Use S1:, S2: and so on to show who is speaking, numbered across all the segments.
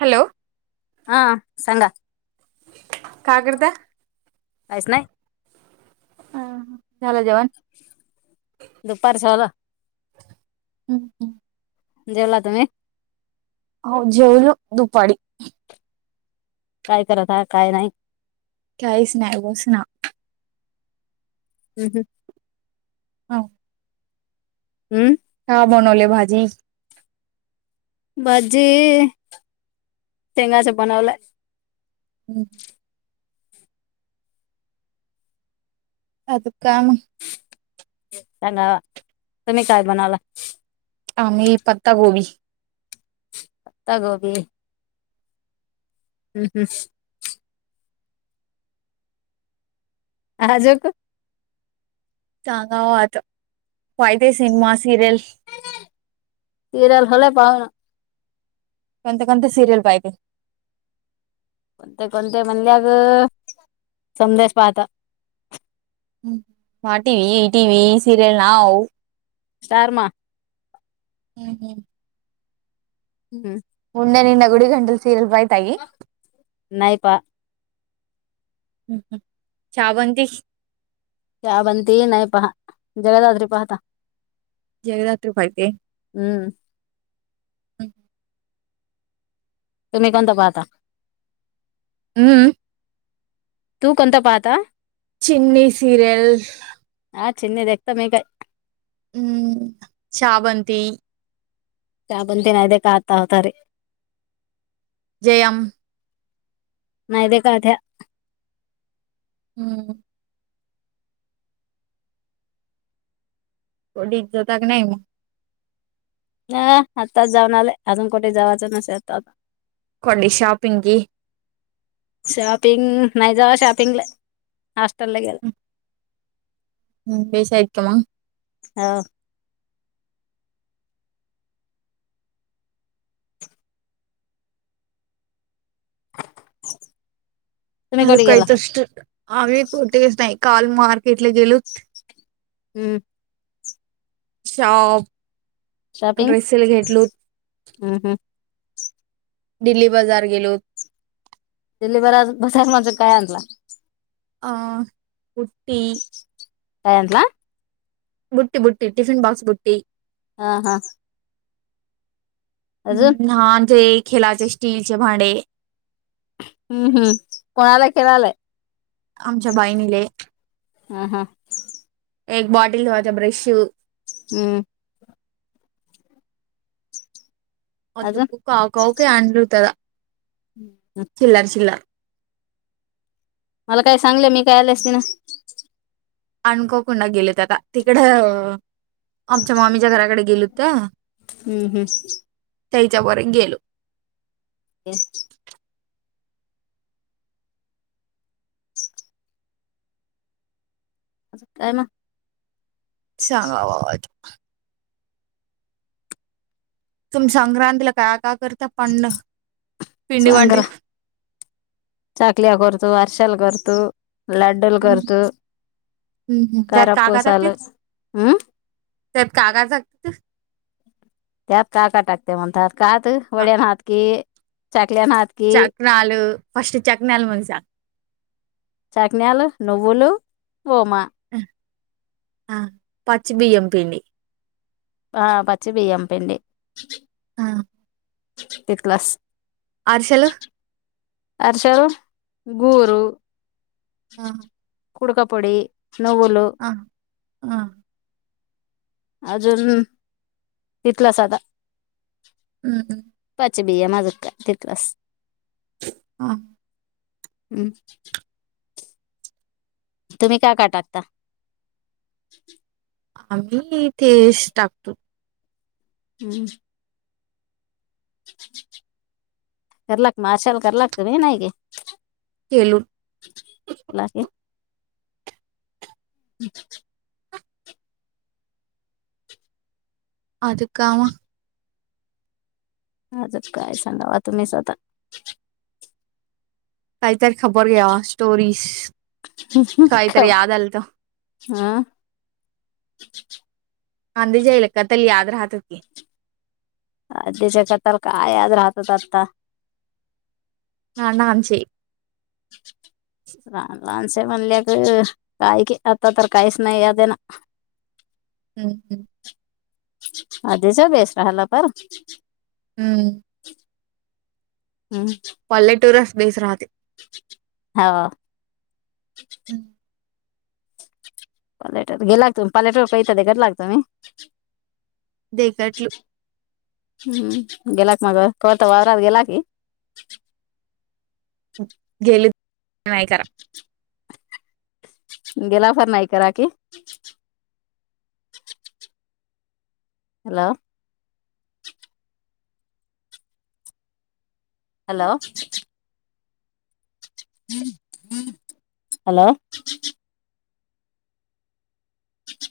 S1: Hello!
S2: हा सांगा
S1: का करताय?
S2: काहीच नाय.
S1: ह झालं जेवण?
S2: दुपार जेवल.
S1: हम्म हम्म
S2: जेवला तुम्ही?
S1: हो जेवलो दुपारी.
S2: काय करत हाय, काय नाही.
S1: काहीच नाय, बस ना.
S2: हम्म हं
S1: हाव
S2: हं
S1: का बनवले भाजी?
S2: भाजी, शेंगाच बनवलं.
S1: हं आता काम
S2: काय नवं, तुम्ही काय बनवलं?
S1: आम्ही पत्ता गोबी.
S2: पत्ता गोबी. हम्म हम्म आज क.
S1: सांगा व आत, फायदे सिनेमा, सिरियलस.
S2: सिरीयल झाले पाहुन.
S1: कोणते, कोणते सिरीयल पाहिते?
S2: कोणते कोणते म्हणल्या ग, समद्याच पाहता.
S1: हं, वा T V, T V serial नाऊ.
S2: स्टारमा.
S1: हम्म ह
S2: हम्म
S1: मुंडनि ईना गुडी घन्टल सिरीयल पाहीताइ?
S2: नाही पहा.
S1: हं हं, छावनतीछ
S2: छावनती नाही पहा, जगदात्री पाहता.
S1: जगदात्री पाहिते?
S2: हम्म
S1: ह
S2: तुम्ही कोणत पाहता?
S1: अ हं
S2: तू कोणता पाहता?
S1: चिनी सिरयल.
S2: हा चिनी देखता मे काय.
S1: हं छावनती.
S2: छावनती नाही देखा हाता होता रे.
S1: जयाम?
S2: नाही देख आठ्या. [inaudible]
S1: हम्म, को डीक जात का नाही मग [inaudible]
S2: ह आत्ताच जाऊन आले, अजून कुठे जावायचं नसेल आ आता.
S1: कोडी शॉपिंगी कि.
S2: शॉपिंग नाही जावा शॉपिंग ला हॉस्टेल ला गेलं.
S1: हम् [inaudible] बसयकमा
S2: हॅलो. तुम्ही कुठे गेला
S1: [unintelligible] काल मार्केट ला गेलो.
S2: हम्म
S1: शप.
S2: शॉपिंग हम्म हम्म हम्
S1: दिल्ली बाजार गेलोत.
S2: दिली बराज, बजार माज काय आणलो.
S1: अ उटी.
S2: काय आणला.
S1: बुटी बुटी टिफिन ब बाक्स बुटी.
S2: हा हा अजून
S1: हम्म हा तेे खेलाचे स्टीलचे भांडे,
S2: हम्म हम्म कोणाला खेळावे.
S1: आमच्या बहिणीले.
S2: हा हा.
S1: एक बॉटल ठेवायच्या ब्रश
S2: हम्म हम्म अजून
S1: अतक काका वक आनरतदा चिल्लर चिल्लर [inaudible]
S2: मला काय सांगलं मी काय आलेस ति ना-
S1: आम्ही कोकणला गेल होत आता, तिकड आमच्या मामीच्या घराकडे गेलं होत
S2: हम्म हम्म
S1: त्याच्या बर गेलो
S2: [unintelligible] काय मग.
S1: चांगला [unintelligible] तुम्ही संक्रांतीला काय का करता पंड पिंडी वातीलल.
S2: चकल्या करतं, [unintelligible] लाडुल करतो
S1: त्यात काका
S2: कारपूसाल
S1: टाकते
S2: ह.
S1: त्यात कागज
S2: त्यात काका टाकते म्हणतात कात वड्यान हात की चाकल्यान हात. की
S1: [inaudible]
S2: चकन्याल [inaudible]
S1: ह ह पच बियम पिंडी [inaudible]
S2: ह पचि बिय्यम पिंडी.
S1: हा
S2: एक ग्लास [inaudible]
S1: आरशल.
S2: अरशार गोर [inaudible]
S1: ह.
S2: कुडकापोली नवल
S1: हा हम.
S2: अजून तिथलंच आता.
S1: हम्म हम्म.
S2: पाच बी माझे बी हायत बास.
S1: हा.
S2: हम. तुम्ही काय काय टाकता?
S1: आम्ही तेश टाकतो.
S2: हम्. करलाग मा अश्याने करु लागत मी नाही गे.
S1: केलून
S2: लागे. हम.
S1: आधी काम
S2: आता काय सांगावा तुम्ही स्वतः.
S1: काहीतर खबर घ्याव. स्टोरीस
S2: हं ह गप्प. ह.
S1: कांदे जेयले का. तले याद राहत होती.
S2: आदीच्या कायतर काय आज राहतच असतात.
S1: हा ना आमचे.
S2: लहान लहानसे म्हणले तर काय की आता तर काहीच नाही याद आहेना.
S1: हम्म हम्म.
S2: आधीच वेस राहिला का.
S1: हम्म.
S2: हम्.
S1: कॉलेट वरच बेस राहते.
S2: हाव.
S1: हम्.
S2: पलटत. गेला की, पलटत वर बिखर लागतो.
S1: दे काठी.
S2: हम्म. गेला की मग कवातर वावरावं गेला की.
S1: गेलीत नाही करा.
S2: गेला असाल नाही का Rakhi. Hello. Hello. Hello.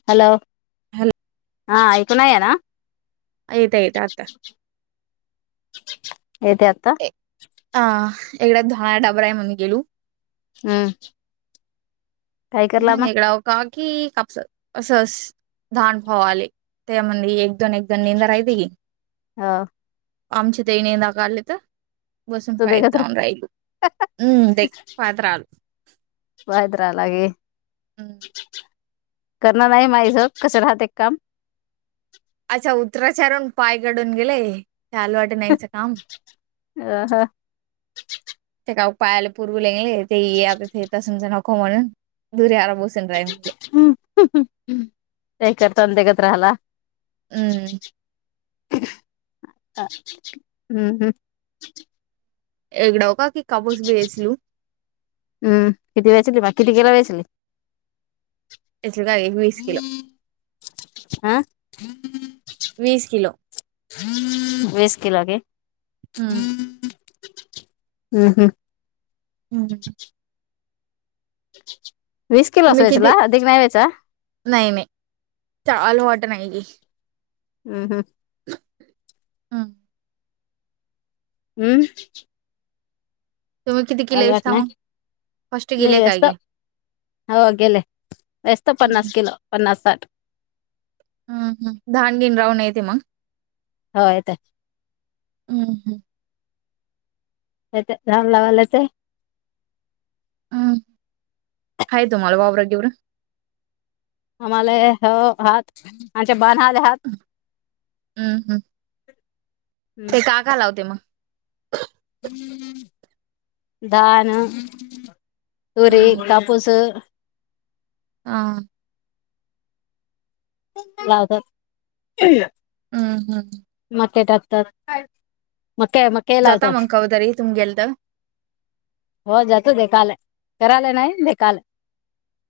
S2: Hello.
S1: [unintelligible]
S2: हा. ऐकू नाही हे ना.
S1: येत येत आता
S2: येते आता.
S1: येते. अ एकड्या दहा डाबरा आहे म्हणून गेलू.
S2: हम्.
S1: आणि एक डाव कावा की अस असस दाखवायल. त्या म्हणली एक दोन एक निंदा कर आहेत की.
S2: हो
S1: आमची ते नेंदा काढली तर बसून
S2: तू
S1: खाईत
S2: देखत
S1: जाऊन राहिली. हम्म. खात राहल.
S2: वायद्रा लागे
S1: हम्म.
S2: करणार हाये माये स कसं राहतय एक काम
S1: अच्छा उतराचारून पाय गडून गेले आलं वाट न्यायचं कामं
S2: अ ह
S1: [unintelligible] [unintelligible]
S2: [unintelligible]
S1: अं हम्म
S2: आ हम्म हम्म
S1: [unintelligible]
S2: [unintelligible]
S1: [unintelligible]
S2: हा
S1: वीस किलो
S2: वीस किलो घे
S1: हूं
S2: हूं हम्म
S1: [unintelligible] तुम्ही किती
S2: [unintelligible]
S1: [unintelligible]
S2: हूं हूं
S1: हूं
S2: हम्म
S1: तुम्ही किती किलो इस्ता मग फर्स्ट गेले काय गे
S2: [unintelligible]
S1: हम्म.
S2: [unintelligible]
S1: [unintelligible]
S2: हो, येतंय.
S1: हूं हम्म
S2: [unintelligible]
S1: [unintelligible]
S2: [unintelligible]
S1: हूं हूं, ते का का लावते म
S2: धानं, तुरी,
S1: हम्म.
S2: कापूसं
S1: आ
S2: लावतात.
S1: हूं, हम्म
S2: मक्या टाकतात. मक्याय म
S1: जाता मंग कवा तरी, इथून गेल तं
S2: हो, जातो देखालय. करायले नाय देखाले.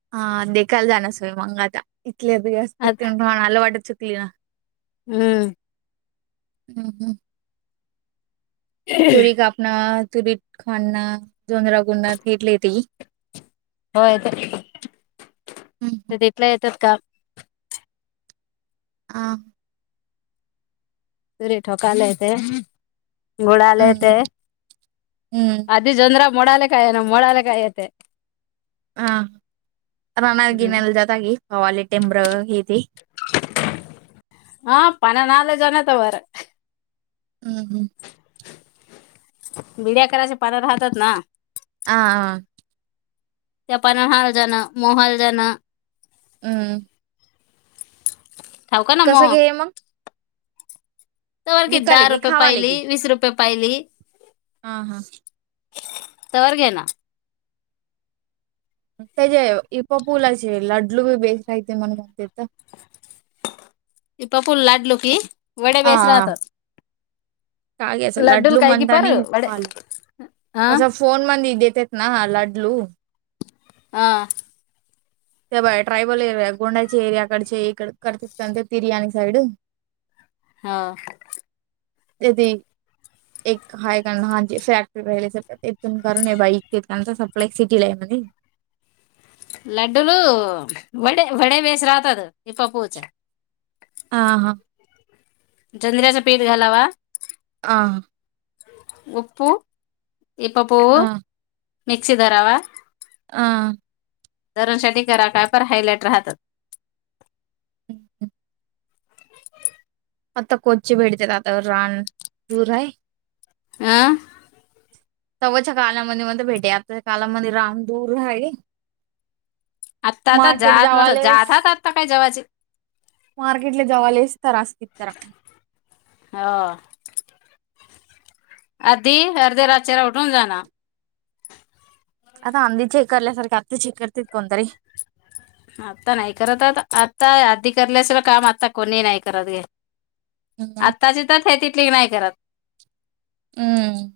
S1: [unintelligible]
S2: हम्म
S1: [unintelligible] तुरी कापण, तुरी खाडणं, जोनरा [unintelligible]
S2: हो, येतंय.
S1: हम्म.
S2: ते तिथल्या तिथंच काम
S1: आं
S2: तुरी ठोकायला येतेय. गुळाला
S1: हम्म.
S2: येतेय. आज ते जोंदरा, मोडाले काय ना मोडाले काय येते?
S1: हा, रानात
S2: हम्म
S1: गिनायला जातागे? हवाला टेमरं हे ते.
S2: हा, पाण्यानं आला जणातवर.
S1: हम्म हम्म.
S2: बिड्या करायच्या पानं राहतात ना.
S1: आ आ आ.
S2: त्या पानं हाळ जाणं, मोहाल जाणं.
S1: हम्म.
S2: ठाऊका ना म.
S1: कसं घे मग
S2: तवर कि दहा रुपये पायली, वीस रुपये पायली.
S1: हा हा.
S2: तवर घे ना.
S1: त्याचे इपोपुुलाचे लाड्लू बी बेच राहिते म्हण म्हणते तर.
S2: ईपापूल लाडलू की, वडे
S1: आ,
S2: बेस
S1: आ.
S2: राहतं.
S1: काय घ्यायचं लाडलू
S2: काय की पार
S1: म्हणतानील.
S2: वडे
S1: हॉल
S2: हा
S1: असं फ फोन मंदी देतेत ना लाडलू.
S2: आ.
S1: ते बा ट्रायबल एरिया गोंड्याची एरियाकडचे इकडं करत तिरिया आणि साईड
S2: हां.
S1: दिल्ति. एक हाय का न, हा जे फॅक्टरी राहिले स इथून करून आहे बाईक एक सप्लाय एक सिटीला आहे म्हणे.
S2: लाड्डलू वडे, वडे बेच राहतात इपपूचे.
S1: आ हां.
S2: जणऱ्याचा पीठ घालावा.
S1: आ.
S2: वूप्पू,, इपपवू मिक्सी धरावा.
S1: आ.
S2: दररोज साठी करा काय पण हायलाइट राहत.
S1: [inaudible] आत्ता कोची भेटतेेत आतावर रान दूर आहे.
S2: आ.
S1: [inaudible] तवाच्या कालामध्ये म निवांत भेटू या. आताच्या कालामध्ये रामदूर आहे.
S2: आत्ता तर
S1: मार्केट
S2: जात नसो.
S1: जावालेस
S2: जातात आता काय जवळचे.
S1: मार्केटला जवाले तर त्रास होतं.
S2: हो. आदी हेअर जरा चेहरा उठून जाणार.
S1: आता अंदि चेक करल्यासारखे अति चेक करतात कोणतरी.
S2: आता नाही करत आता आत्ता आधी करल्याशिवा काम आता कोणी नाही करत हे.
S1: हं,
S2: आत्ता जिथत हे तिथली नाही करत.
S1: हम्म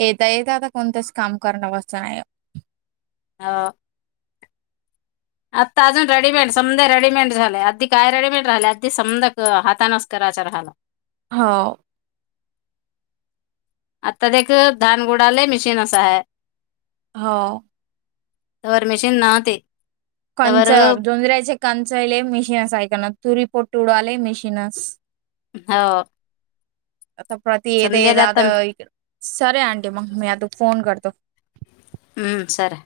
S1: येता येता आता कोणतच काम करण अवस नाही आहे.
S2: हो. आत्ता अजून रेडीमेड समद रेडीमेड झालय आता काय रेडीमेड राहिले अगदी समद हातानच करायच राहाला.
S1: हो.
S2: आत्ता देख धान गोडाले मिशीनच आहे.
S1: हो.
S2: मशीन ना ते.
S1: कंच जोंजरायचे कंच येले म मिशीनस ऐकणार तुरी पोट उड आले मिशीनस.
S2: हो.
S1: आता प्रति
S2: समजेल आता
S1: सरे अं मग मी अता फोन करतो.
S2: हा सारे.